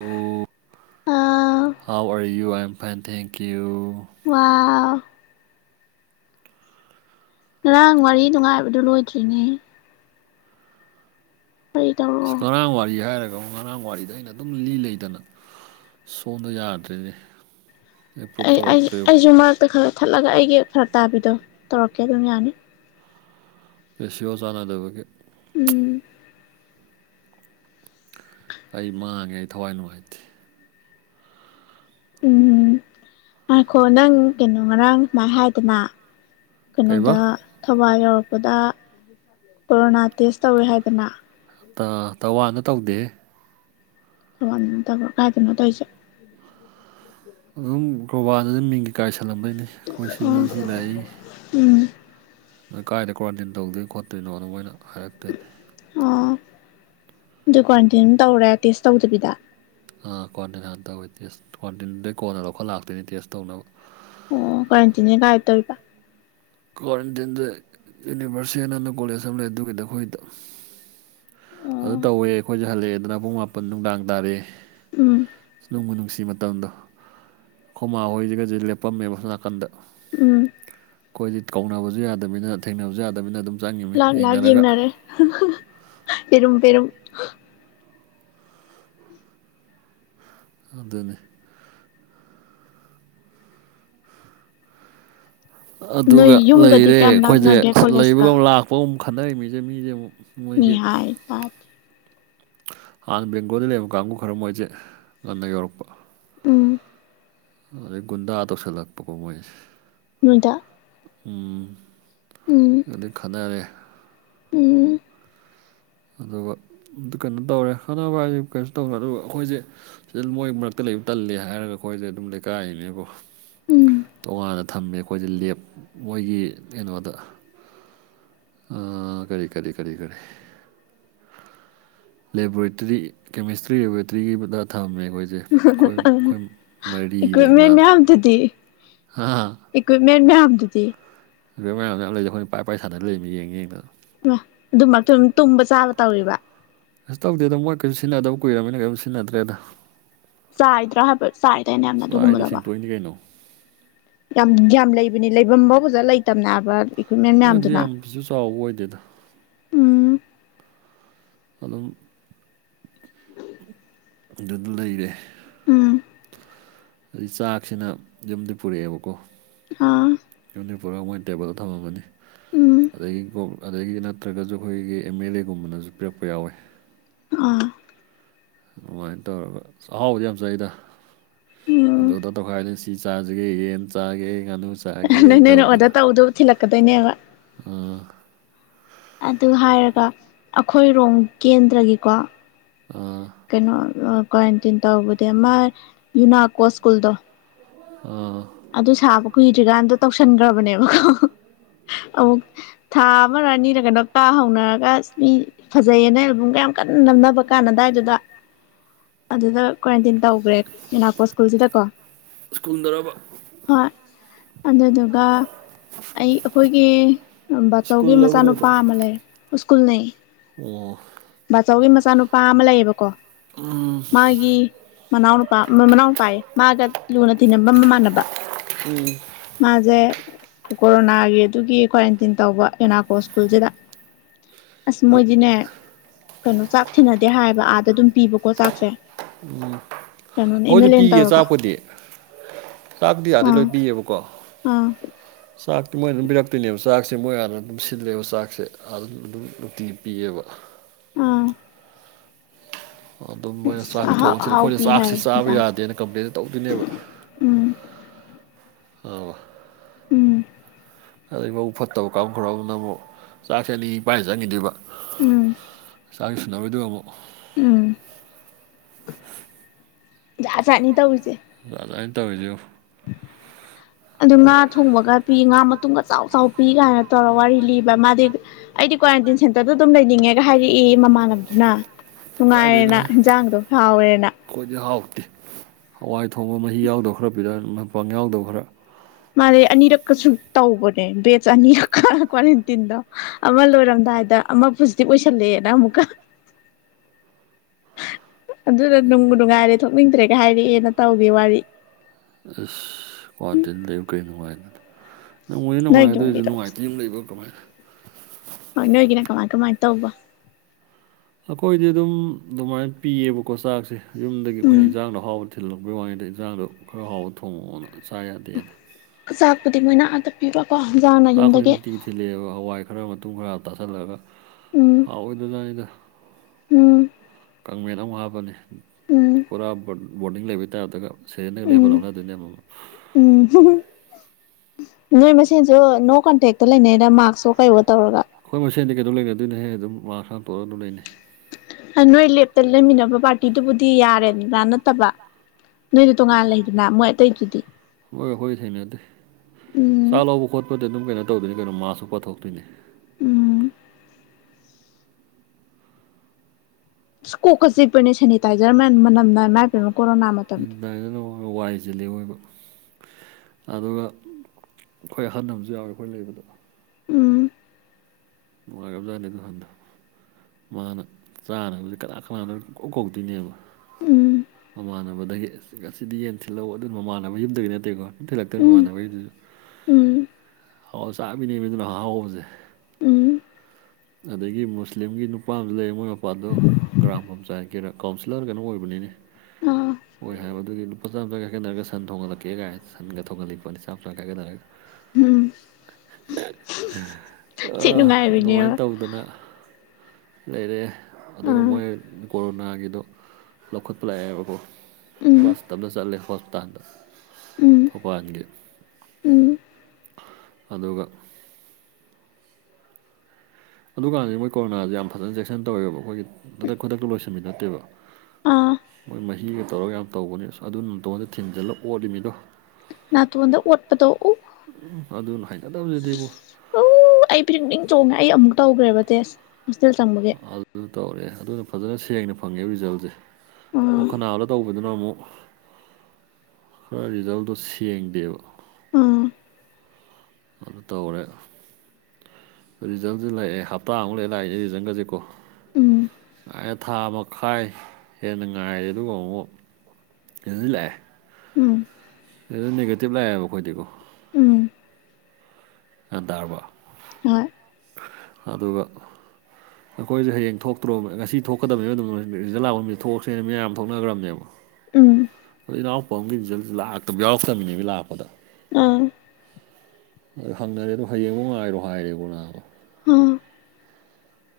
ꯑꯣ ꯑꯥ how are you ꯑꯥꯏꯦꯝ fine ꯊꯦꯡꯀ U ꯋꯥ ꯉꯔꯥꯡ ꯋꯥꯔꯤ ꯅꯨꯡꯉꯥꯏꯕꯗꯨ ꯂꯣꯏꯗ꯭ꯔꯤꯅꯦ ꯋꯥꯔꯤ ꯏꯁ ꯇꯧꯔꯛꯑꯣ ꯀꯅꯥꯝ ꯋꯥꯔꯤ ꯍꯥꯏꯔ ꯑꯣ ꯉꯔꯥꯡ ꯋꯥꯔꯤꯗ ꯑꯩꯅ ꯑꯗꯨꯝ ꯂꯤ ꯂꯩꯗꯅ ꯁꯣꯝꯗ ꯌꯥꯗ꯭ꯔꯦꯅꯦ ꯑꯦꯄ꯭ꯔꯨꯞ ꯑꯩ ꯇꯧꯔꯛꯇ꯭ꯔꯦꯕ ꯑꯩꯁꯨ ꯃꯔꯛꯇ ꯈꯔ ꯊꯠꯂꯒ ꯑꯩꯒꯤ ꯈꯔ ꯇꯥꯕꯤꯗꯣ ꯇꯧꯔꯛꯀꯦ ꯑꯗꯨꯝ ꯌꯥꯅꯤ ꯑꯦ ꯁꯤ ꯑꯣ ꯆꯥꯟꯅꯗꯕꯒꯤ ꯎꯝ ꯑꯩ ꯃꯥꯡꯉꯦ ꯑꯩ ꯊꯋꯥꯏ ꯅꯨꯡꯉꯥꯏꯇꯦ ꯎꯝꯈꯣ ꯅꯪ ꯀꯩꯅꯣ ꯉꯔꯥꯡ ꯁꯨꯃꯥꯏꯅ ꯍꯥꯏꯗꯅ ꯀꯩꯕ ꯀꯩꯅꯣꯗ ꯊꯧꯕꯥꯜ ꯌꯧꯔꯛꯄꯗ ꯀꯣꯔꯣꯅꯥ ꯇꯦꯁ ꯇꯧꯋꯦ ꯍꯥꯏꯗꯅ ꯇꯋꯥꯅ ꯇꯧꯗꯦ ꯊꯅꯤ ꯇ ꯀꯥꯏꯗ ꯅ ꯇꯣꯏꯁ ꯑꯗꯨꯝ ꯀꯣꯔꯕꯥꯟꯗ ꯑꯗꯨꯝ ꯃꯤꯡ ꯀꯩꯀꯥꯏꯁꯜꯂꯝꯕꯩꯅꯤ ꯑꯩꯈꯣꯏ ꯁꯤ ꯑꯣ ꯃꯤꯁꯤ ꯂꯥꯛꯏ ꯎꯝ ꯅꯣꯏ ꯀꯥꯏꯏꯗ ꯀ꯭ꯋꯥꯔꯟꯇꯤꯟ ꯇꯧꯗꯣꯏ ꯈꯣꯠꯇꯣꯏꯅꯣꯅ ꯃꯣꯏꯅ ꯍꯥꯏꯔꯛꯇꯣꯏꯅꯤ ꯑꯣ ꯑꯗꯨ ꯀ꯭ꯋꯥꯇꯤꯟ ꯇꯧꯔꯦ ꯇꯦꯁ ꯇꯧꯗꯕꯤꯗ ꯀ꯭ꯋꯥꯔꯟꯇꯤꯟ ꯍꯥꯟꯅ ꯇꯧꯋꯤ ꯇꯦꯁ ꯀ꯭ꯋꯥꯟꯇꯤꯟꯗꯨꯗꯩ ꯀꯣꯟꯅ ꯂꯧꯈꯠ ꯂꯥꯛꯇꯣꯏꯅꯤ ꯇꯦꯁ ꯇꯧꯅꯕ ꯑꯣ ꯀ꯭ꯋꯥꯔꯦꯟꯇꯤꯟꯁꯦ ꯀꯥꯏꯗ ꯇꯧꯔꯤꯕ ꯀ꯭ꯋꯥꯔꯦꯟꯇꯤꯟꯗ ꯌꯨꯅꯤꯚꯔꯁꯤꯇꯤ ꯑꯅꯅ ꯀꯣꯂꯦꯖ ꯑꯃ ꯂꯩ ꯑꯗꯨꯒꯤꯗꯤ ꯑꯩꯈꯣꯏꯗ ꯑꯗꯨ ꯑꯣ ꯇꯧꯋꯦ ꯑꯩꯈꯣꯏꯁꯦ ꯍꯜꯂꯛꯑꯦ ꯑꯗꯨꯅ ꯄꯨꯡ ꯃꯥꯄꯟ ꯅꯨꯡꯗꯥꯡ ꯇꯥꯔꯛꯑꯦ ꯎꯝ ꯅꯣꯡꯃ ꯅꯨꯡꯁꯤ ꯃꯇꯝꯗꯣ ꯈꯨꯃꯥ ꯍꯣꯏꯁꯤꯒꯁꯦ ꯂꯦꯞꯄꯝꯃꯦꯕ ꯁꯣꯝ ꯅꯥꯀꯟꯗ ꯎꯝ ꯑꯩꯈꯣꯏꯗꯤ ꯀꯧꯅꯕꯁꯨ ꯌꯥꯗꯅꯤꯅ ꯊꯦꯡꯅꯕꯁꯨ ꯌꯥꯗꯅꯤꯅ ꯑꯗꯨꯝ ꯆꯪꯉꯤꯃꯤ ꯂ ꯂꯥꯒ ꯌꯦꯡꯅꯔꯒ ꯌꯦꯅꯔꯦ ꯄꯔꯝꯕꯔꯝ ꯑꯗꯨꯗꯅꯦ ꯅꯣꯏ ꯑꯗꯨꯒ ꯌꯨꯝꯒꯗꯤ ꯂꯩꯔꯦ ꯀꯌꯥꯝ ꯑꯩꯈꯣꯏꯁꯦ ꯂꯥꯞꯅꯒꯦ ꯂꯩꯕꯒ ꯀꯣꯂꯦꯖꯀ ꯂꯥꯛꯄꯒ ꯑꯃꯨꯛ ꯈꯟꯅꯔꯤ ꯃꯤꯁꯦ ꯃꯤꯁꯦ ꯑꯃꯨꯛ ꯃꯣꯏꯒꯤ ꯃꯤꯅꯤꯍꯥꯜ ꯍꯥꯟꯅ ꯕꯦꯡꯒꯣꯜꯗ ꯂꯩꯕ ꯀꯥꯡꯕꯨ ꯈꯔ ꯃꯣꯏꯁꯦ ꯉꯟꯅ ꯌꯧꯔꯛꯄ ꯑꯝ ꯑꯗꯩ ꯒꯨꯟꯗꯥ ꯇꯧꯁꯤꯜꯂꯛꯄꯀꯣ ꯃꯣꯏꯁꯦ ꯅꯨꯣꯏꯗ ꯎꯝ ꯑꯗꯨꯩ ꯈꯟꯅꯔꯦ ꯎꯝ ꯑꯗꯨꯒ ꯀꯩꯅꯣ ꯇꯧꯔꯦ ꯈꯪꯅꯕ ꯍꯥꯏꯁꯦ ꯀꯩꯅꯁꯨ ꯇꯧꯈ꯭ꯔꯦ ꯑꯗꯨꯒ ꯑꯩꯈꯣꯏꯁꯦ ꯁꯤꯗ ꯃꯣꯏ ꯃꯔꯛꯇ ꯂꯩ ꯇꯜꯂꯦ ꯍꯥꯏꯔꯒ ꯑꯩꯈꯣꯏꯁꯦ ꯑꯗꯨꯝ ꯂꯩꯀꯥꯏꯔꯤꯅꯦꯕꯣ ꯎꯝ ꯇꯣꯉꯥꯟꯅ ꯊꯝꯃꯦ ꯑꯩꯈꯣꯏꯁꯦ ꯂꯦꯞ ꯃꯣꯏꯒꯤ ꯀꯩꯅꯣꯗ ꯥ ꯀꯔꯤ ꯀꯔꯤ ꯀꯔꯤ ꯈꯔꯤ ꯂꯦꯕꯣꯔꯦꯇꯔꯤ ꯀꯦꯃꯤꯁꯇ꯭ꯔꯤ ꯂꯦꯕꯣꯔꯦꯇꯔꯤꯒꯤꯗ ꯊꯝꯃꯦ ꯑꯩꯈꯣꯏꯁꯦ ꯑꯩꯈꯣꯏ ꯑꯩꯈꯣꯏ ꯏꯀ꯭ꯋꯞꯃꯦꯟꯅꯦꯇꯗꯤꯤ ꯑꯥ ꯝꯗꯗꯤ ꯑꯩꯣꯏ ꯃꯌꯥꯝ ꯂꯩꯦ ꯑꯩꯈꯣꯏꯅ ꯄꯥꯏ ꯄꯥꯏꯥꯟꯅ ꯂꯩꯕ ꯌꯦꯡꯗꯅ ꯑꯗꯨꯃꯛꯇ ꯑꯗꯨꯝ ꯇꯨꯝꯕ ꯆꯥꯕ ꯇꯧꯋꯕ ꯑꯁ ꯇꯧꯗꯦꯗ ꯃꯣꯏ ꯀꯩꯁꯨ ꯁꯤꯟꯅꯗꯕ ꯀꯨꯏꯔꯕꯃꯤꯅ ꯀꯩꯝ ꯁꯤꯖꯤꯟꯅꯗ꯭ꯔꯦꯗ ꯆꯥꯏꯗ꯭ꯔꯥ ꯍꯥꯏꯕ ꯆꯥꯏꯗꯏꯅꯦ ꯌꯥꯝꯅ ꯆꯥꯏꯗꯤ ꯑꯗꯨꯒꯨꯝꯕꯗꯕ ꯁꯦꯡꯇꯣꯛꯏꯅꯤ ꯀꯩꯅꯣ ꯌꯥꯝ ꯌꯥꯝ ꯂꯩꯕꯅꯤ ꯂꯩꯐꯝꯐꯥꯎ ꯐꯖꯥ ꯂꯩꯇ ꯅꯥꯕ ꯃꯣꯏꯗꯗꯤ ꯌꯥꯝꯁꯨ ꯆꯥꯎꯕ ꯑꯣꯏꯗꯦꯗ ꯎꯝ ꯑꯗꯨꯝ ꯑꯗꯨꯗ ꯂꯩꯔꯦ ꯎꯝ ꯑꯗꯨꯩ ꯆꯥꯛꯁꯤꯅ ꯌꯨꯝꯗ ꯄꯨꯔꯛꯑꯦꯕꯀꯣ ꯍꯥ ꯃꯅꯤꯄꯨꯔꯗ ꯃꯣꯏ ꯇꯦꯕꯜ ꯊꯝꯃꯃꯅꯤ ꯎꯝ ꯑꯗꯒꯤ ꯑꯗꯒꯤ ꯅꯠꯇ꯭ꯔꯒꯁꯨ ꯑꯩꯈꯣꯏꯒꯤ ꯑꯦꯝ ꯑꯦꯜ ꯑꯦꯒꯨꯝꯕꯅꯁꯨ ꯄꯤꯔꯛꯄ ꯌꯥꯎꯋꯤ ꯑ ꯑꯗꯨꯃꯥꯏꯅ ꯇꯧꯔꯒ ꯑꯍꯥꯎꯕꯗꯤ ꯌꯥꯝ ꯆꯩꯗ ꯑꯩꯗ ꯎꯝ ꯑꯣꯔꯗꯔ ꯇꯧꯈ꯭ꯔ ꯍꯥꯏꯔꯅꯤꯅꯦ ꯁꯤ ꯆꯥꯁꯤꯒꯦ ꯌꯦꯟ ꯆꯥꯒꯦ ꯉꯥꯅꯨ ꯆꯦ ꯅꯣꯏ ꯅꯣꯏꯅ ꯑꯣꯔꯗꯔ ꯇꯧꯗꯕꯨ ꯊꯤꯜꯂꯛꯀꯗꯣꯏꯅꯦꯕ ꯑꯥ ꯑꯗꯨ ꯍꯥꯏꯔꯒ ꯑꯩꯈꯣꯏꯔꯣꯡ ꯀꯦꯟꯗ꯭ꯔꯒꯤꯀꯣ ꯑꯥ ꯀꯩꯅꯩꯅꯣ ꯀ꯭ꯋꯥꯔꯦꯟꯇꯤꯟ ꯇꯧꯕꯗ ꯃꯥ ꯌꯨꯅꯥꯀꯣ ꯁ꯭ꯀꯨꯜꯗꯣ ꯎꯝ ꯑꯗꯨ ꯁꯥꯕ ꯀꯨꯏꯗ꯭ꯔꯤꯀꯥꯟꯗ ꯇꯧꯁꯟꯈ꯭ꯔꯕꯅꯦꯕꯀꯣ ꯑꯃꯨꯛ ꯊꯥ ꯑꯃ ꯑꯅꯤꯔ ꯀꯗꯣꯛꯀ ꯍꯧꯅꯔꯒ ꯃꯤ ꯐꯖꯩꯌꯦꯅ ꯑꯦꯜꯕꯝ ꯀ ꯀ ꯅ ꯀꯥꯟꯗꯥꯏꯗꯨꯗ ꯑꯗꯨꯗꯇ ꯇꯧꯈ꯭ꯔꯦ ꯏꯅꯥꯛꯄꯣ ꯁ꯭ꯀꯨꯜꯁꯤꯗꯀꯣ ꯁ꯭ꯀꯨꯜꯗꯔꯕ ꯍꯣꯏ ꯑꯗꯨꯗꯨꯒ ꯑꯩ ꯑꯩꯈꯣꯏꯒꯤ ꯕꯥꯆꯧꯒꯤ ꯁ꯭ꯀꯨꯜꯂꯕ ꯅꯣꯏꯗꯣ ꯃꯆꯥꯅꯨꯄꯥ ꯑꯃ ꯂꯩ ꯁ꯭ꯀꯨꯜꯅ ꯑꯣ ꯑꯆꯧꯒꯤ ꯃꯆꯥꯅꯨꯄꯥ ꯑꯃ ꯂꯩꯌꯦꯕꯀꯣ ꯎꯝ ꯎꯝ ꯃꯥꯒꯤ ꯃꯅꯥꯎ ꯅꯨꯨꯄꯥ ꯃꯅꯥꯎ ꯅꯨꯄꯥꯑ ꯃꯥꯒ ꯂꯨꯅ ꯇꯤꯟꯅꯕ ꯑꯃ ꯃꯥꯟꯅꯕ ꯃꯥꯖꯦ ꯀꯣꯔꯣꯅꯥꯒꯤ ꯑꯗꯨꯒꯤ ꯀ꯭ꯋꯥꯔꯦꯟꯇꯤꯟ ꯇꯧꯕ ꯌꯨꯅꯥꯀꯣ ꯁ꯭ꯀꯨꯜꯁꯤꯗ ꯑꯁ ꯑꯩꯈꯣꯏꯁꯨ ꯃꯣꯏꯗꯤꯅꯦ ꯀꯩꯅꯣ ꯆꯥꯛ ꯊꯤꯟꯅꯗꯦ ꯍꯥꯏꯕ ꯑꯥꯗ ꯑꯗꯨꯝ ꯄꯤꯕꯀꯣ ꯆꯥꯛꯁꯦ ꯎꯝ ꯀꯩꯅꯣꯅ ꯑꯦꯝ ꯑꯩꯈꯣꯏꯁꯨ ꯑꯦꯜ ꯑꯦꯅ ꯄꯤꯌꯦ ꯇꯧꯔꯒ ꯆꯥꯛꯄꯨꯗꯤꯥꯛ ꯗꯤ ꯌꯥꯗꯤ ꯑꯥ ꯂꯣꯏ ꯄꯤꯌꯦꯕꯀꯣ ꯑꯥ ꯆꯥꯛꯇꯤ ꯃꯣꯏꯅ ꯑꯗꯨꯝ ꯄꯤꯔꯛꯇꯣꯏꯅꯦꯕ ꯆꯥꯛꯁꯦ ꯃꯣꯏ ꯍꯥꯟꯅ ꯑꯗꯨꯝ ꯁꯤꯜꯂꯦꯕ ꯆꯥꯛꯁꯦ ꯑꯗꯨꯝ ꯑꯗꯨꯝ ꯅꯨꯡꯇꯤ ꯄꯤꯌꯦꯕ ꯑꯥ ꯑꯗꯨꯝ ꯃꯣꯏꯅ ꯆꯥꯛꯁꯤ ꯑꯍꯥꯎ ꯊꯣꯡꯁꯤ ꯑꯍꯥꯎ ꯑꯩꯈꯣꯏꯅ ꯄꯤ ꯆꯥꯛꯁꯤꯦ ꯍꯥꯏ ꯆꯥꯕ ꯏꯟꯁꯥꯡ ꯌꯥꯗꯦꯅ ꯀꯝꯄ꯭ꯂꯦꯟ ꯇꯧꯗꯣꯏꯅꯦꯕ ꯎꯝ ꯑ ꯎꯝ ꯑꯗꯩ ꯃꯧ ꯐꯠꯇꯕ ꯀꯥꯡꯈ꯭ꯔꯧꯅ ꯑꯃꯨꯛ ꯆꯥꯛꯁꯦ ꯑꯅꯤꯅꯤ ꯄꯥꯏꯅ ꯆꯪꯈꯤꯗꯣꯏꯕ ꯎꯝ ꯆꯥꯛ ꯁꯨꯅꯕꯗꯨ ꯑꯃꯨꯛ ꯎꯝ ꯌꯥ ꯆꯅꯤ ꯇꯧꯁꯦ ꯑꯣꯥꯖꯅ ꯇꯧꯔꯤꯁꯣ ꯑꯗꯨ ꯉꯥ ꯊꯣꯡꯕꯒ ꯄꯤ ꯉꯥ ꯃꯇꯨꯡꯒ ꯆꯥꯎ ꯆꯥꯎ ꯄꯤ ꯀꯥꯏꯅ ꯇꯧꯔꯒ ꯋꯥꯔꯤ ꯂꯤꯕ ꯃꯥꯗꯤ ꯑꯩꯗꯤ ꯀ꯭ꯋꯥꯔꯦꯟꯇꯤꯟ ꯁꯦꯟꯇꯔꯗ ꯑꯗꯨꯝ ꯂꯩꯅꯤꯡꯉꯦꯒ ꯍꯥꯏꯔꯛꯏꯃ ꯅꯕꯅ ꯅꯨꯡꯉꯥꯏꯌꯦꯅ ꯀꯥꯏꯗꯩꯅꯣꯍꯦ ꯏꯟꯁꯥꯡꯗꯣ ꯍꯥꯎꯋꯦꯅ ꯑꯩꯈꯣꯏꯗꯤ ꯍꯥꯎꯇꯦ ꯍꯋꯥꯏ ꯊꯣꯡꯕ ꯃꯍꯤ ꯌꯥꯎꯗꯕ ꯈꯔ ꯄꯤꯗ ꯃꯄꯥꯡ ꯌꯥꯎꯗꯕ ꯈꯔ ꯃꯥꯁ ꯑꯅꯤꯔꯛꯀ ꯁꯨꯝ ꯇꯧꯕꯅꯦ ꯕꯦꯁ ꯑꯅꯤꯔꯛꯀ ꯀ꯭ꯋꯥꯔꯦꯟꯇꯤꯟꯗ ꯑꯃ ꯂꯣꯏꯔꯝꯗꯥꯏ ꯍꯥꯏꯗ ꯑꯃ ꯄꯨꯖꯤꯛꯇꯤ ꯑꯣꯏꯁꯜꯂꯛꯑꯦꯅ ꯑꯃꯨꯛꯀ [unintelligible] ꯑꯗꯨꯗ ꯅꯨꯡꯕꯨ ꯅꯨꯡꯉꯥꯏꯔꯦ ꯊꯣꯛꯅꯤꯡꯗ꯭ꯔꯦꯒ ꯍꯥꯏꯔꯛꯦꯅ ꯇꯧꯗꯦ ꯋꯥꯔꯤ ꯑꯁ ꯅꯪꯉꯣꯏꯅ ꯅꯨꯡꯉꯥꯏ ꯅꯣꯏꯒꯤ ꯑꯗꯨ ꯑꯃꯨꯛ ꯑꯣꯏꯔꯁꯨ ꯂꯤꯔꯛꯎꯁꯦ ꯅꯨꯡꯉꯥꯏꯇꯤ ꯑꯃ ꯂꯩꯕ ꯀꯃꯥꯏꯅ ꯀꯃꯥꯏꯅ ꯇꯧꯕ ꯑꯩꯈꯣꯏꯗꯤ ꯑꯗꯨꯝ ꯑꯗꯨꯃꯥꯏꯅ ꯄꯤꯌꯦꯕꯀꯣ ꯆꯥꯛꯁꯦ ꯌꯨꯝꯗꯒꯤ ꯎꯝ ꯑꯩꯈꯣꯏꯅ ꯏꯟꯖꯥꯡꯗ ꯍꯥꯎꯕꯗ ꯊꯤꯜꯂꯛꯄꯩ ꯃꯉꯩꯗ ꯏꯟꯖꯥꯡꯗꯣ ꯈꯔ ꯍꯥꯎꯕ ꯊꯣꯡꯉꯛꯑꯣꯅ ꯆꯥ ꯌꯥꯗꯦꯅ ꯈꯨꯗꯤꯛ ꯃꯣꯏꯅ ꯑꯥꯗꯞꯄꯤꯕꯣꯀꯣ ꯍꯟꯖꯥꯡꯅ ꯆꯥꯛꯄꯨꯗꯤ ꯌꯨꯝꯗꯒꯤ ꯅꯨꯡꯇꯤꯒꯤ ꯊꯤꯜꯂꯛꯑꯦꯕ ꯍꯋꯥꯏ ꯈꯔ ꯃꯇꯨꯡ ꯈꯔ ꯇꯥꯁꯜꯂꯛꯑꯒ ꯎꯝ ꯍꯥꯎꯑꯣꯏꯗꯅ ꯑꯩꯗ ꯎꯝ ꯀꯥꯡꯃ ꯑꯃ ꯋꯥ ꯍꯥꯞꯄꯅꯤ ꯎꯝ ꯄꯨꯔꯥ ꯕꯣꯔꯗꯤꯡ ꯂꯩꯕ ꯠꯇ ꯁꯤꯅ ꯀꯂꯤꯌꯥꯦ ꯐ ꯂꯅ ꯑꯗꯨ ꯎꯝ ꯎꯝ ꯅꯣꯏ ꯃꯁꯦꯟꯁꯨ ꯅꯣ ꯀꯟꯇꯦꯛꯇ ꯂꯩꯅꯩꯅ ꯃꯥꯛꯁ ꯑꯣ ꯀꯩꯋꯣ ꯇꯧꯔꯒ ꯍꯣꯏ ꯃꯣꯏ ꯁꯦꯟꯗꯤ ꯀꯩꯣꯝ ꯂꯩꯔꯦ ꯑꯗꯨꯣꯏꯅꯦ ꯍꯦꯛ ꯑꯗꯨꯝ ꯋꯥ ꯈꯔ ꯇꯣꯛꯑꯒ ꯑꯗꯨꯝ ꯂꯩꯅꯩ ꯅꯣꯏ ꯂꯦꯞꯇ ꯂꯩꯃꯤꯟꯅꯕ ꯄꯥꯔꯇꯤꯗꯨꯕꯨꯗꯤ ꯌꯥꯔꯦꯗ꯭ꯔꯥ ꯅꯠꯇꯕ ꯅꯣꯏꯗꯤ ꯇꯣꯉꯥꯟ ꯂꯩꯗꯅ ꯃꯣꯏ ꯑꯇꯩꯗꯨꯗꯤ ꯃꯣꯏꯒ ꯑꯩꯈꯣꯏꯒ ꯊꯦꯡꯅꯗꯦ ꯎꯝ ꯆꯥꯛ ꯂꯧꯕ ꯈꯣꯠꯄꯗꯤ ꯑꯗꯨꯝ ꯀꯩꯅꯣ ꯇꯧꯗꯣꯏꯅꯤ ꯀꯩꯅꯣ ꯃꯥꯁꯨ ꯄꯥꯊꯣꯛꯇꯣꯏꯅꯤ ꯎꯝ ꯀꯣꯛꯀ ꯆꯤꯛꯄꯅꯦ ꯁꯦꯅꯤꯇꯥꯏꯖꯔ ꯃꯅꯝꯅ ꯑꯦꯃꯥꯏꯄꯦꯃꯥ ꯁꯅꯤꯇꯥꯏꯖꯦꯔꯟ ꯃꯔꯣꯜ ꯑꯃꯥ ꯋꯥꯏꯁꯤꯜꯂꯤꯦꯛꯑꯣ ꯑꯣꯏꯕ ꯑꯗꯨꯒ ꯑꯩꯈꯣꯏ ꯑꯍꯜ ꯑꯃꯁꯨ ꯌꯥꯎꯋꯦ ꯑꯩꯈꯣꯏ ꯂꯩꯕꯗ ꯎꯝ ꯅꯨꯡꯉꯥꯏꯒꯕꯖꯥꯠꯅꯤ ꯑꯗꯨ ꯍꯥꯟꯗꯣ ꯃꯥꯅ ꯆꯥꯅꯕꯁꯦ ꯀꯅꯥ ꯀꯅꯥꯗ ꯀꯣꯛ ꯀꯣꯛꯇꯣꯏꯅꯦꯕ ꯎꯝ ꯃꯃꯥꯟꯅꯕꯗꯒꯤ ꯑꯁꯤꯁꯤꯗꯤ ꯌꯦꯟ ꯊꯤꯜꯍꯛꯎ ꯑꯗꯨꯅ ꯃꯃꯥꯟꯅꯕ ꯌꯨꯝꯗꯒꯤ ꯅꯠꯇꯦꯀꯣ ꯑꯗꯨ ꯊꯤꯜꯂꯛꯇꯣꯏꯅꯤ ꯎꯝ ꯃꯃꯥꯟꯅꯕꯒꯤꯗꯨꯁꯨ ꯎꯝ ꯍꯥꯎ ꯆꯥꯕꯤꯅꯦꯕ ꯑꯗꯨꯅ ꯍꯥꯎꯕꯁꯦ ꯎꯝ ꯑꯗꯒꯤ ꯃꯨꯁꯂꯤꯝꯒꯤ ꯅꯨꯄꯥ ꯑꯃꯁꯨ ꯂꯩ ꯃꯣꯏ ꯃꯄꯥꯗꯣ ꯒ꯭ꯔꯥꯝ ꯄꯟꯆꯥꯌꯦꯠꯀꯤꯔ ꯀꯥꯎꯟꯁꯤꯜꯂꯔ ꯀꯩꯅꯣ ꯑꯣꯏꯕꯅꯤ ꯑꯥ [inaudible] ꯍꯣꯏ ꯍꯥꯏꯕ ꯑꯗꯨꯒꯤꯗꯤ ꯂꯨꯄꯥ ꯆꯥꯝꯃꯊ꯭ꯔꯥ ꯈꯥꯏꯒꯠꯅꯔꯒ ꯁꯟ ꯊꯣꯡꯒꯠꯂꯛꯀꯦꯒꯥꯏ ꯁꯟꯒ ꯊꯣꯡꯒꯠꯂꯛꯄꯅꯤ ꯆꯥꯃꯨꯊ꯭ꯔꯥ ꯈꯥꯏꯒꯠꯅꯔꯒ [inaudible] ꯊꯤꯅꯅꯨꯡꯉꯥꯏꯕ ꯑꯗꯨꯃꯥꯏꯅ ꯇꯧꯗꯅ ꯂꯩꯔꯑꯦ ꯑꯗꯨꯒ ꯑꯥ ꯃꯣꯏ ꯀꯣꯔꯣꯅꯥꯒꯤꯗꯣ ꯂꯧꯈꯠꯄ ꯂꯥꯛꯑꯦꯕꯀꯣ ꯎꯝ ꯎꯝ ꯊꯧꯕꯥꯜꯒꯤ ꯎꯝ ꯑꯗꯨꯒ ꯑꯗꯨꯀꯥꯟꯗꯤ ꯃꯣꯏ ꯀꯣꯔꯣꯅꯥꯁꯦ ꯌꯥꯝ ꯐꯖꯅ ꯆꯦꯛꯁꯤꯟ ꯇꯧꯋꯦꯕ ꯑꯩꯈꯣꯏꯒꯤ ꯍꯟꯗꯛ ꯈꯨꯗꯛꯇ ꯂꯣꯏꯁꯤꯟꯕꯤ ꯅꯠꯇꯦꯕ ꯑꯥ ꯃꯣꯏ ꯃꯍꯤꯒ ꯇꯧꯔꯒ ꯌꯥꯝ ꯇꯧꯕꯅꯦ ꯑꯗꯨ ꯅꯥꯇꯣꯟꯗ ꯑꯣꯠꯄꯗꯣ ꯎ ꯑꯗꯨꯅ ꯍꯩꯅꯗꯕꯁꯤꯗꯤꯕꯨ ꯑꯩ ꯐꯤꯔꯛꯅꯤꯡ ꯆꯣꯡꯉꯦ ꯑꯩ ꯑꯃꯨꯛ ꯇꯧꯈ꯭ꯔꯦꯕ ꯇꯁ [unintelligible] ꯑꯗꯨꯁꯨ ꯇꯧꯔꯑꯦ ꯑꯗꯨꯅ ꯐꯖꯅ ꯁꯦꯡꯅ ꯐꯪꯉꯦꯕ ꯔꯤꯖꯜꯁꯦ ꯑꯣ ꯑꯥ ꯈꯅꯥ ꯅꯪ ꯔꯤꯖꯜꯇꯣ ꯁꯦꯡꯗꯦꯕ ꯑꯥ ꯑꯗꯨ ꯇ ꯑꯣꯔ ꯔꯤꯖꯜꯗꯤ ꯂꯥꯛꯑꯦ ꯍꯞꯇꯥ ꯑꯃꯨꯛ ꯂꯩ ꯂꯥꯛꯏꯦ ꯔꯤꯖꯟꯒꯁꯤꯦꯀꯣ ꯎꯝ ꯊꯥ ꯃꯈꯥꯏ ꯍꯦꯟꯅ ꯉꯥꯏꯔꯦ ꯑꯗꯨꯒ ꯑꯃꯨꯛ ꯑꯗꯨꯂꯦ ꯎꯝ ꯑꯗꯨ ꯅꯦꯒꯦꯇꯤꯞ ꯂꯥꯛꯑꯦꯕ ꯑꯩꯈꯣꯏꯗꯤꯀꯣ ꯎꯝ ꯑ ꯇꯔꯔꯕ ꯍꯣꯏ ꯑꯗꯨꯒ ꯑꯩꯈꯣꯏꯁꯦ ꯍꯌꯦꯡ ꯊꯣꯛꯇ꯭ꯔꯣ ꯉꯁꯤ ꯊꯣꯛꯀꯗꯕꯅꯦꯕ ꯔꯤꯖꯜ ꯂꯥꯛꯄ ꯃꯤꯗ ꯊꯣꯛꯁ꯭ꯔꯦꯅ ꯃꯌꯥꯝ ꯊꯣꯛꯅꯈ꯭ꯔꯕꯅꯦꯕ ꯎꯝ ꯑꯗꯣ ꯏꯅꯥꯎꯄꯥ ꯑꯃꯒꯤꯒꯤ ꯔꯤꯖꯜꯁ ꯂꯥꯛꯇꯕ ꯌꯥꯎꯔꯛꯇꯕꯃꯤꯅꯦꯕ ꯂꯥꯛꯄꯗ ꯑꯥ ꯑꯗꯨ ꯍꯪꯅꯔꯦ ꯑꯗꯣ ꯍꯌꯦꯡꯕꯨ ꯉꯥꯏꯔꯣ ꯍꯥꯏꯔꯦꯀꯣ ꯅꯍꯣ ꯑꯥ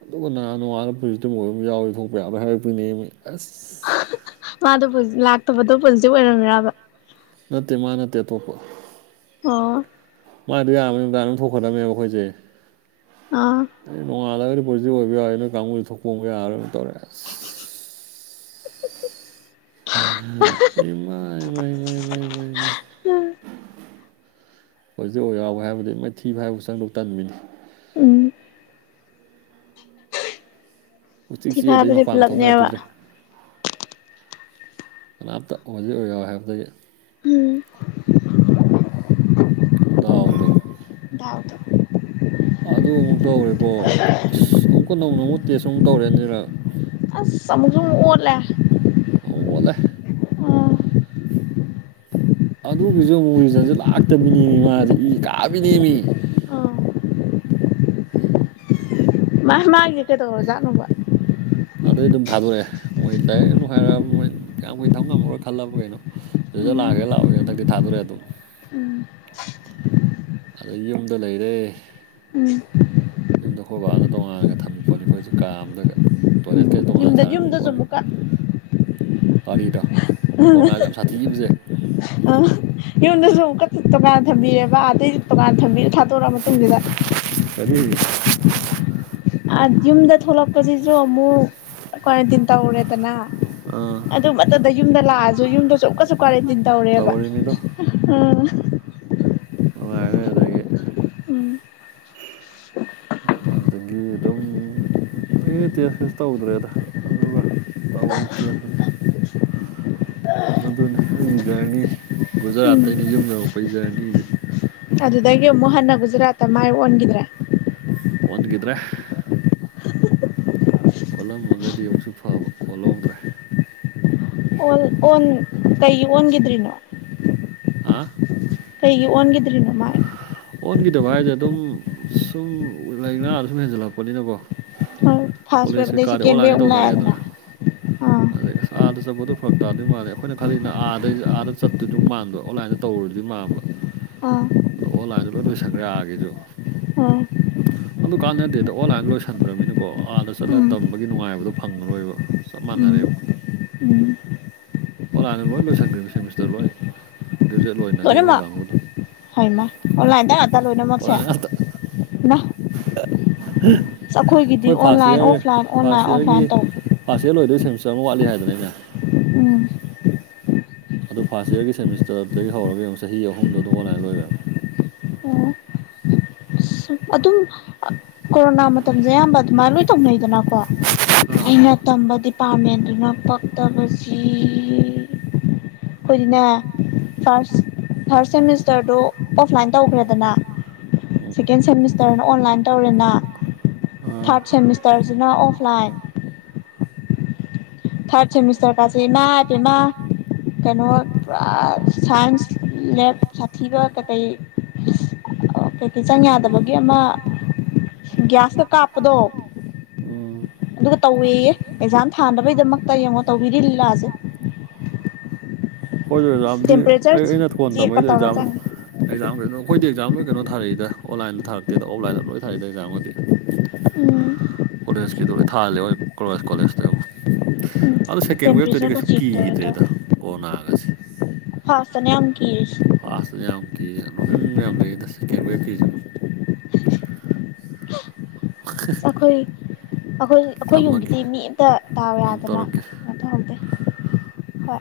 ꯑꯗꯨꯒꯍꯥꯟ ꯅꯨꯡꯉꯥ ꯐꯤꯖꯤꯇ ꯃ ꯑꯣꯏꯕ ꯑꯃ ꯌꯥꯎꯋ ꯊꯣꯛꯄ ꯌꯥꯕ꯭ꯔꯥ ꯍꯥꯏꯔꯛꯄꯅꯦ ꯑꯁ ꯃꯥꯗꯣ ꯂꯥꯛꯇꯕꯗꯣ ꯄꯨꯖꯤꯛ ꯑꯣꯏꯔꯝ꯭ꯔꯕ ꯅꯠꯇꯦ ꯃꯥ ꯅꯠꯇꯦ ꯑꯇꯣꯞꯄ ꯑꯣ ꯃꯥꯗꯣ ꯌꯥꯝꯕꯅꯤꯗꯥ ꯑꯗꯨꯝ ꯊꯣꯛꯀꯗꯕꯅꯦꯕ ꯑꯩꯈꯣꯏꯁꯦ ꯑꯥ ꯅꯣꯉꯜ ꯂꯒꯗꯤ ꯄꯣꯁꯇꯤꯕ ꯌꯥꯑꯣꯔꯦ ꯊꯣꯛꯄꯣꯡꯒꯦꯔ ꯇꯧꯔꯛ ꯑꯥ ꯏꯃꯥꯏ ꯏꯃꯥꯏꯃꯥꯏ [inaudible] ꯎꯝ ꯎꯆꯦꯛ ꯊꯤ ꯆꯦ ꯑꯗꯨꯩ ꯐꯥꯏꯕꯗꯤ ꯃꯄꯥꯡꯒ ꯄꯨꯂꯞꯅꯦꯕ ꯊꯣꯛꯅꯔꯛꯈꯤꯗ꯭ꯔꯦ ꯀꯅꯥꯝꯇ ꯑꯣꯏꯖꯤꯛ ꯑꯣꯏꯌꯎ ꯍꯥꯏꯕꯗꯒꯤ ꯎꯝ ꯎꯗ ꯗꯥꯎꯗꯣ ꯑꯗꯨ ꯑꯃꯨꯛ ꯇꯧꯔꯦꯀꯣ ꯑꯃꯨꯛꯀ ꯅꯧꯅ ꯑꯃꯨꯛ ꯇꯦꯁ ꯑꯃꯨꯛ ꯇꯧꯔꯦꯅꯤꯔ ꯁꯖꯨ ꯑꯣꯠꯂ ꯑ ꯍꯂꯦ ꯑꯗꯨꯒꯤꯁꯨ ꯑꯃꯨꯛ ꯔꯤꯖꯟꯁꯦ ꯂꯥꯛꯇꯕꯤꯅꯦꯃꯤ ꯃꯥꯁꯦ ꯏ ꯀꯥꯕꯤꯅꯦꯃꯤ ꯎꯝ ꯃꯥ ꯃꯥꯒꯤ ꯀꯩꯗꯧꯔꯣ ꯆꯠꯅꯨꯕ ꯑꯗꯨꯩ ꯑꯗꯨꯝ ꯊꯥꯗꯣꯔꯛꯑꯦ ꯃꯣꯏ ꯂꯗꯥꯛꯅꯅꯨꯡ ꯍꯥꯏꯔꯛꯑ ꯃꯣꯏ ꯀꯌꯥꯝ ꯃꯨꯣꯏ ꯊꯕ ꯉꯝꯃꯔꯣꯏ ꯈꯜꯂꯕ ꯀꯩꯅꯣ ꯑꯗꯨꯗ ꯂꯥꯛꯑꯒꯦ ꯂꯥꯛꯑꯣꯒꯦ ꯍꯟꯗꯛꯇꯤ ꯊꯥꯗꯣꯔꯛꯦ ꯑꯗꯨꯝ ꯎꯝ ꯑꯗ ꯌꯨꯝꯗ ꯂꯩꯔꯦ ꯎꯝ ꯌꯨꯝꯗ ꯑꯩꯈꯣꯏ ꯕꯥꯛꯅ ꯇꯣꯉꯥꯟꯂꯒ ꯊꯝꯃꯤꯄꯣꯅꯤ ꯑꯩꯈꯣꯏꯁꯦ ꯀꯥꯝꯗ ꯇꯣꯏꯂꯦꯠ ꯗ ꯌꯨꯝꯗ ꯆꯃꯨꯀꯥ ꯇꯥꯔꯤꯗ ꯑ ꯌꯎꯟꯁꯨ ꯂꯧ ꯀ ꯄ ꯊꯝꯕꯤꯔꯦꯕ ꯑꯇꯩ ꯗꯨꯀꯥꯟ ꯊꯥꯗꯣꯔꯛꯑ ꯃꯇꯨꯡꯁꯤꯗ ꯀꯔꯤ ꯌꯨꯝꯗ ꯊꯣꯛꯂꯛꯄꯁꯤꯁꯨ ꯑꯃꯨꯛ ꯀ꯭ꯋꯥꯔꯦꯟꯇꯤꯟ ꯇꯧꯔꯦꯗꯅ ꯑꯥ ꯑꯗꯨ ꯃꯊꯗ ꯌꯨꯝꯗ ꯂꯥꯛꯑꯁꯨ ꯌꯨꯝꯗꯁꯨ ꯑꯃꯛꯀꯁꯨ ꯀ꯭ꯋꯥꯔꯦꯟꯇꯤꯟ ꯇꯧꯔꯦꯕ ꯇꯧꯔꯤꯃꯤꯗꯣ ꯑ ꯃ ꯑꯗꯨꯗꯒꯤ ꯑꯗꯒꯤ ꯑꯗꯨꯝ ꯐꯗꯤ ꯇꯦꯁ ꯀꯦꯁ ꯇꯧꯗ꯭ꯔꯦꯗ ꯑꯗꯨꯒ ꯇꯥꯎ ꯏꯇ ꯑꯁ ꯑꯗꯨꯅꯤ ꯑꯩꯒꯤ ꯖꯔꯅꯤ ꯒꯨꯖꯔꯥꯠꯇ ꯑꯩꯅ ꯌꯨꯝ ꯌꯧꯔꯛꯄꯒꯤ ꯖꯔꯅꯤꯁꯦ ꯑꯗꯨꯗꯒꯤ ꯑꯃꯨꯛ ꯍꯟꯅ ꯒꯨꯖꯔꯥꯠꯇ ꯃꯥꯏ ꯑꯣꯟꯈꯤꯗ꯭ꯔꯦ ꯑꯣꯟꯒꯗ꯭ꯔꯦ ꯑꯣꯠꯂꯝꯃꯒꯗꯤ ꯑꯃꯨꯛꯁꯨ ꯐꯕ ꯑꯣꯠꯍꯧꯗ꯭ꯔꯦ ꯑꯣ ꯑꯣꯟ ꯀꯩ ꯑꯣꯟꯈꯤꯗ꯭ꯔꯤꯅꯣ ꯍꯥꯥ ꯀꯨ ꯑꯣꯟꯒꯗꯔꯤꯅ ꯃꯥꯥꯏ ꯑꯣꯟꯈꯤꯗꯕ ꯍꯥꯏꯁꯦ ꯑꯗꯨꯝ ꯁꯨꯝ ꯂꯥꯏꯅꯥꯗ ꯁꯨꯝ ꯍꯦꯟꯖꯜꯂꯛꯄꯅꯤꯅꯀꯣ ꯐꯥꯔꯁ ꯀꯣꯂꯦꯖ ꯋꯦꯞ ꯑꯗꯩ ꯀꯩꯀꯥꯗꯤ ꯁꯦꯀꯦꯟ ꯋꯦꯞ ꯑꯣꯟꯂꯥꯏꯟꯁ ꯑꯃꯨꯛ ꯂꯥꯛꯑꯦꯗꯅ ꯇꯧꯅꯔꯦꯗꯅ ꯑꯥ ꯑꯩ ꯑꯁꯥ ꯆꯠꯄꯗꯣ ꯐꯔꯛ ꯇꯥꯔꯗꯤ ꯃꯥꯜꯂꯦ ꯑꯩꯈꯣꯏꯅ ꯈꯜꯂꯤꯅ ꯑꯥꯗꯩ ꯑꯥꯗ ꯆꯠꯇꯣꯏꯗꯨꯗꯤ ꯃꯥꯟꯕ ꯑꯣꯟꯂꯥꯏꯟꯗ ꯇꯧꯔꯨꯔꯗꯤ ꯃꯥꯟꯕ ꯑ ꯑꯗꯣ ꯑꯣꯟꯂꯥꯏꯟꯗ ꯂꯣꯏ ꯂꯣꯏ ꯁꯪꯈꯔꯛꯑꯒꯦꯁꯨ ꯑꯥ ꯑꯗꯨ ꯀꯥꯟꯅ ꯗꯦꯗ ꯑꯣꯟꯂꯥꯏꯟ ꯂꯣꯏꯁꯤꯟꯈ꯭ꯔꯃꯤꯅꯀꯣ ꯑꯥꯗ ꯆꯠꯂꯒ ꯎꯝ ꯇꯝꯕꯒꯤ ꯅꯨꯡꯉꯥꯏꯕꯗꯣ ꯐꯪꯉꯔꯣꯏꯕ ꯆꯞ ꯃꯥꯟꯅ ꯎꯝ ꯑꯕ ꯎꯝ ꯑꯣꯂꯥꯅ ꯂꯣꯏ ꯂꯣꯏꯁꯤꯟꯈ꯭ꯔꯦꯅꯤ ꯁꯦꯃꯤꯁꯇꯔ ꯂꯣꯏ ꯒ꯭ꯔꯦꯖꯨꯋꯦꯠ ꯂꯣꯏꯅꯈꯤꯕ ꯑꯩꯈꯣꯏ ꯂꯣꯏꯅꯃꯛ ꯀꯥꯡꯕꯨꯗꯣ ꯍꯣꯏꯃ ꯑꯣꯟꯂꯥꯏꯟꯗ ꯉꯥꯛꯇ ꯂꯣꯏꯅꯃꯛꯁꯦ ꯑꯣꯟꯂꯥꯏꯟ ꯉꯥꯛꯇ ꯋꯥ ꯑꯩꯈꯣꯏ first year offline first online ꯏꯌꯥꯔꯒꯤ ꯑꯣꯐꯂꯥꯏꯟ ꯇꯧ ꯐꯥ ꯁꯦ ꯂꯣꯏꯗꯣꯏ ꯁꯦꯝꯆꯠ ꯑꯃ ꯋꯥꯠꯂꯤ ꯍꯥꯏꯗꯅꯅꯦ ꯎꯝ ꯑꯗꯨ ꯐꯥꯔꯁ ꯌꯌꯥꯔꯒꯤ ꯁꯦꯃꯤꯁꯇꯔꯗꯒꯤ ꯍꯧꯔꯒ ꯑꯃꯨꯛ ꯆꯍꯤ ꯑꯍꯨꯝꯗꯣ ꯑꯗꯨꯝ ꯑꯣꯟꯂꯥꯏꯟ ꯂꯣꯏꯈ꯭ꯔꯦꯕ ꯑꯣ ꯑꯗꯨꯝ ꯀꯣꯔꯣꯅꯥ ꯃꯇꯝꯁꯦ ꯑꯌꯥꯝꯕ ꯑꯗꯨꯃꯥꯏꯅ ꯂꯣꯏ ꯇꯧꯅꯩꯗꯅꯀꯣ ꯑꯥ ꯑꯩꯅ ꯇꯝꯕ ꯗꯤꯄꯥꯔꯠꯃꯦꯟꯗꯨꯅ ꯄꯛꯇꯕꯁꯤ ꯑꯩꯈꯣꯏꯗꯤꯅꯦ ꯐꯥꯔ ꯐꯥꯔꯁ ꯁꯦꯃꯤꯁꯇꯔꯗꯣ ꯑꯣꯐꯂꯥꯏꯟ ꯃꯗ ꯇꯧꯈ꯭ꯔꯦꯗꯅ ꯎꯗꯗ ꯁꯦꯀꯦꯟ ꯁꯦꯃꯤꯁꯇꯔꯅ ꯑꯣꯟꯂꯥꯏꯟ ꯇꯧꯔꯦꯅ ꯎꯝ ꯊꯥꯔꯠ ꯁꯦꯃꯤꯁꯇꯔꯁꯤꯅ ꯑꯣꯐꯂꯥꯏꯟ ꯊꯥꯔꯗ ꯁꯦꯃꯤꯁꯇꯔ ꯀꯁꯤ ꯃꯥꯦ ꯃꯥ ꯀꯩꯅꯣ ꯄꯨꯔꯥ ꯁꯥꯏꯟꯁ ꯂꯦꯞ ꯁꯥꯊꯤꯕ ꯀꯩꯀꯩ ꯑꯩꯈꯣꯏꯛꯇꯤ ꯆꯪ ꯌꯥꯗꯕꯒꯤ ꯑꯃ ꯒ꯭ꯌꯥꯁꯀ ꯀꯥꯞꯄꯗꯣ ꯎꯝ ꯑꯗꯨꯒ ꯇꯧꯋꯦꯌꯦ ꯑꯦꯛꯖꯥꯝ ꯊꯥꯅꯕꯒꯤꯗꯃꯛꯇ ꯑ ꯇ ꯌꯦꯡꯉꯣ ꯇꯧꯕꯤꯔꯤ ꯂꯤꯂꯣꯥꯁꯦ ꯍꯣꯏꯁꯨ ꯑꯦꯛꯖꯥꯝꯗꯤ ꯑꯩ ꯑꯩꯅ ꯊꯣꯟ ꯆꯦꯛꯀ ꯇꯝꯕꯩꯗꯣ ꯇꯧꯔ ꯑꯦꯛꯖꯥꯝ ꯆꯪꯉꯤ ꯑꯦꯛꯖꯥꯝ ꯀꯩꯅꯣ ꯑꯩꯈꯣꯏꯗꯦꯛ ꯑꯦꯛꯖꯥꯝ ꯂꯣꯏ ꯀꯩꯅꯣ ꯊꯥꯔꯛꯏꯗ ꯑꯣꯟꯂꯥꯏꯟꯗ ꯊꯥꯔꯛꯇꯦꯗ ꯑꯣꯐꯂꯥꯏꯟꯗ ꯂꯣꯏ ꯊꯥꯔꯏꯗ ꯑꯦꯛꯖꯥꯝꯒꯗꯤ ꯎꯝ ꯀꯣꯂꯦꯖꯀꯤꯗꯣ ꯑꯩ ꯊꯥꯍꯜꯂꯦ ꯑꯩꯁ ꯀꯣꯂꯦꯖꯇ ꯑꯃꯨꯛ ꯎꯝ ꯑꯗꯣ ꯁꯦꯀꯦꯟ ꯋꯦꯕꯇꯗꯤ ꯇꯦꯝꯄꯔꯦꯆꯔꯒ ꯀꯩꯁꯨ ꯆꯦꯛ ꯇꯧꯔ ꯀꯤꯗ꯭ꯔꯦꯗ ꯇꯧꯋꯦ ꯀꯣꯔꯣꯅꯥꯒꯁꯦ ꯐꯥꯔꯁꯇꯅꯦ ꯌꯥꯝ ꯀꯤꯔꯤꯁꯦ ꯑꯥꯁꯂꯤꯝ ꯀ ꯂꯣꯏꯦꯟ ꯌꯥꯝꯌꯥꯝ ꯂꯩꯗ ꯁꯦꯀꯦꯟ ꯋꯦꯕꯀꯤꯁꯨ ꯑꯈꯣꯏ ꯑꯩꯈꯣꯏ ꯑꯩꯈꯣꯏ ꯊꯝꯃꯒꯦ ꯌꯨꯝꯒꯤꯗꯤ ꯃꯤ ꯑꯝꯇ ꯗꯥꯥꯎ ꯑꯃꯨꯛ ꯌꯥꯗꯅ ꯇꯧꯔꯛꯀꯦ ꯀꯝꯇꯍꯧꯗꯦ ꯍꯣꯏ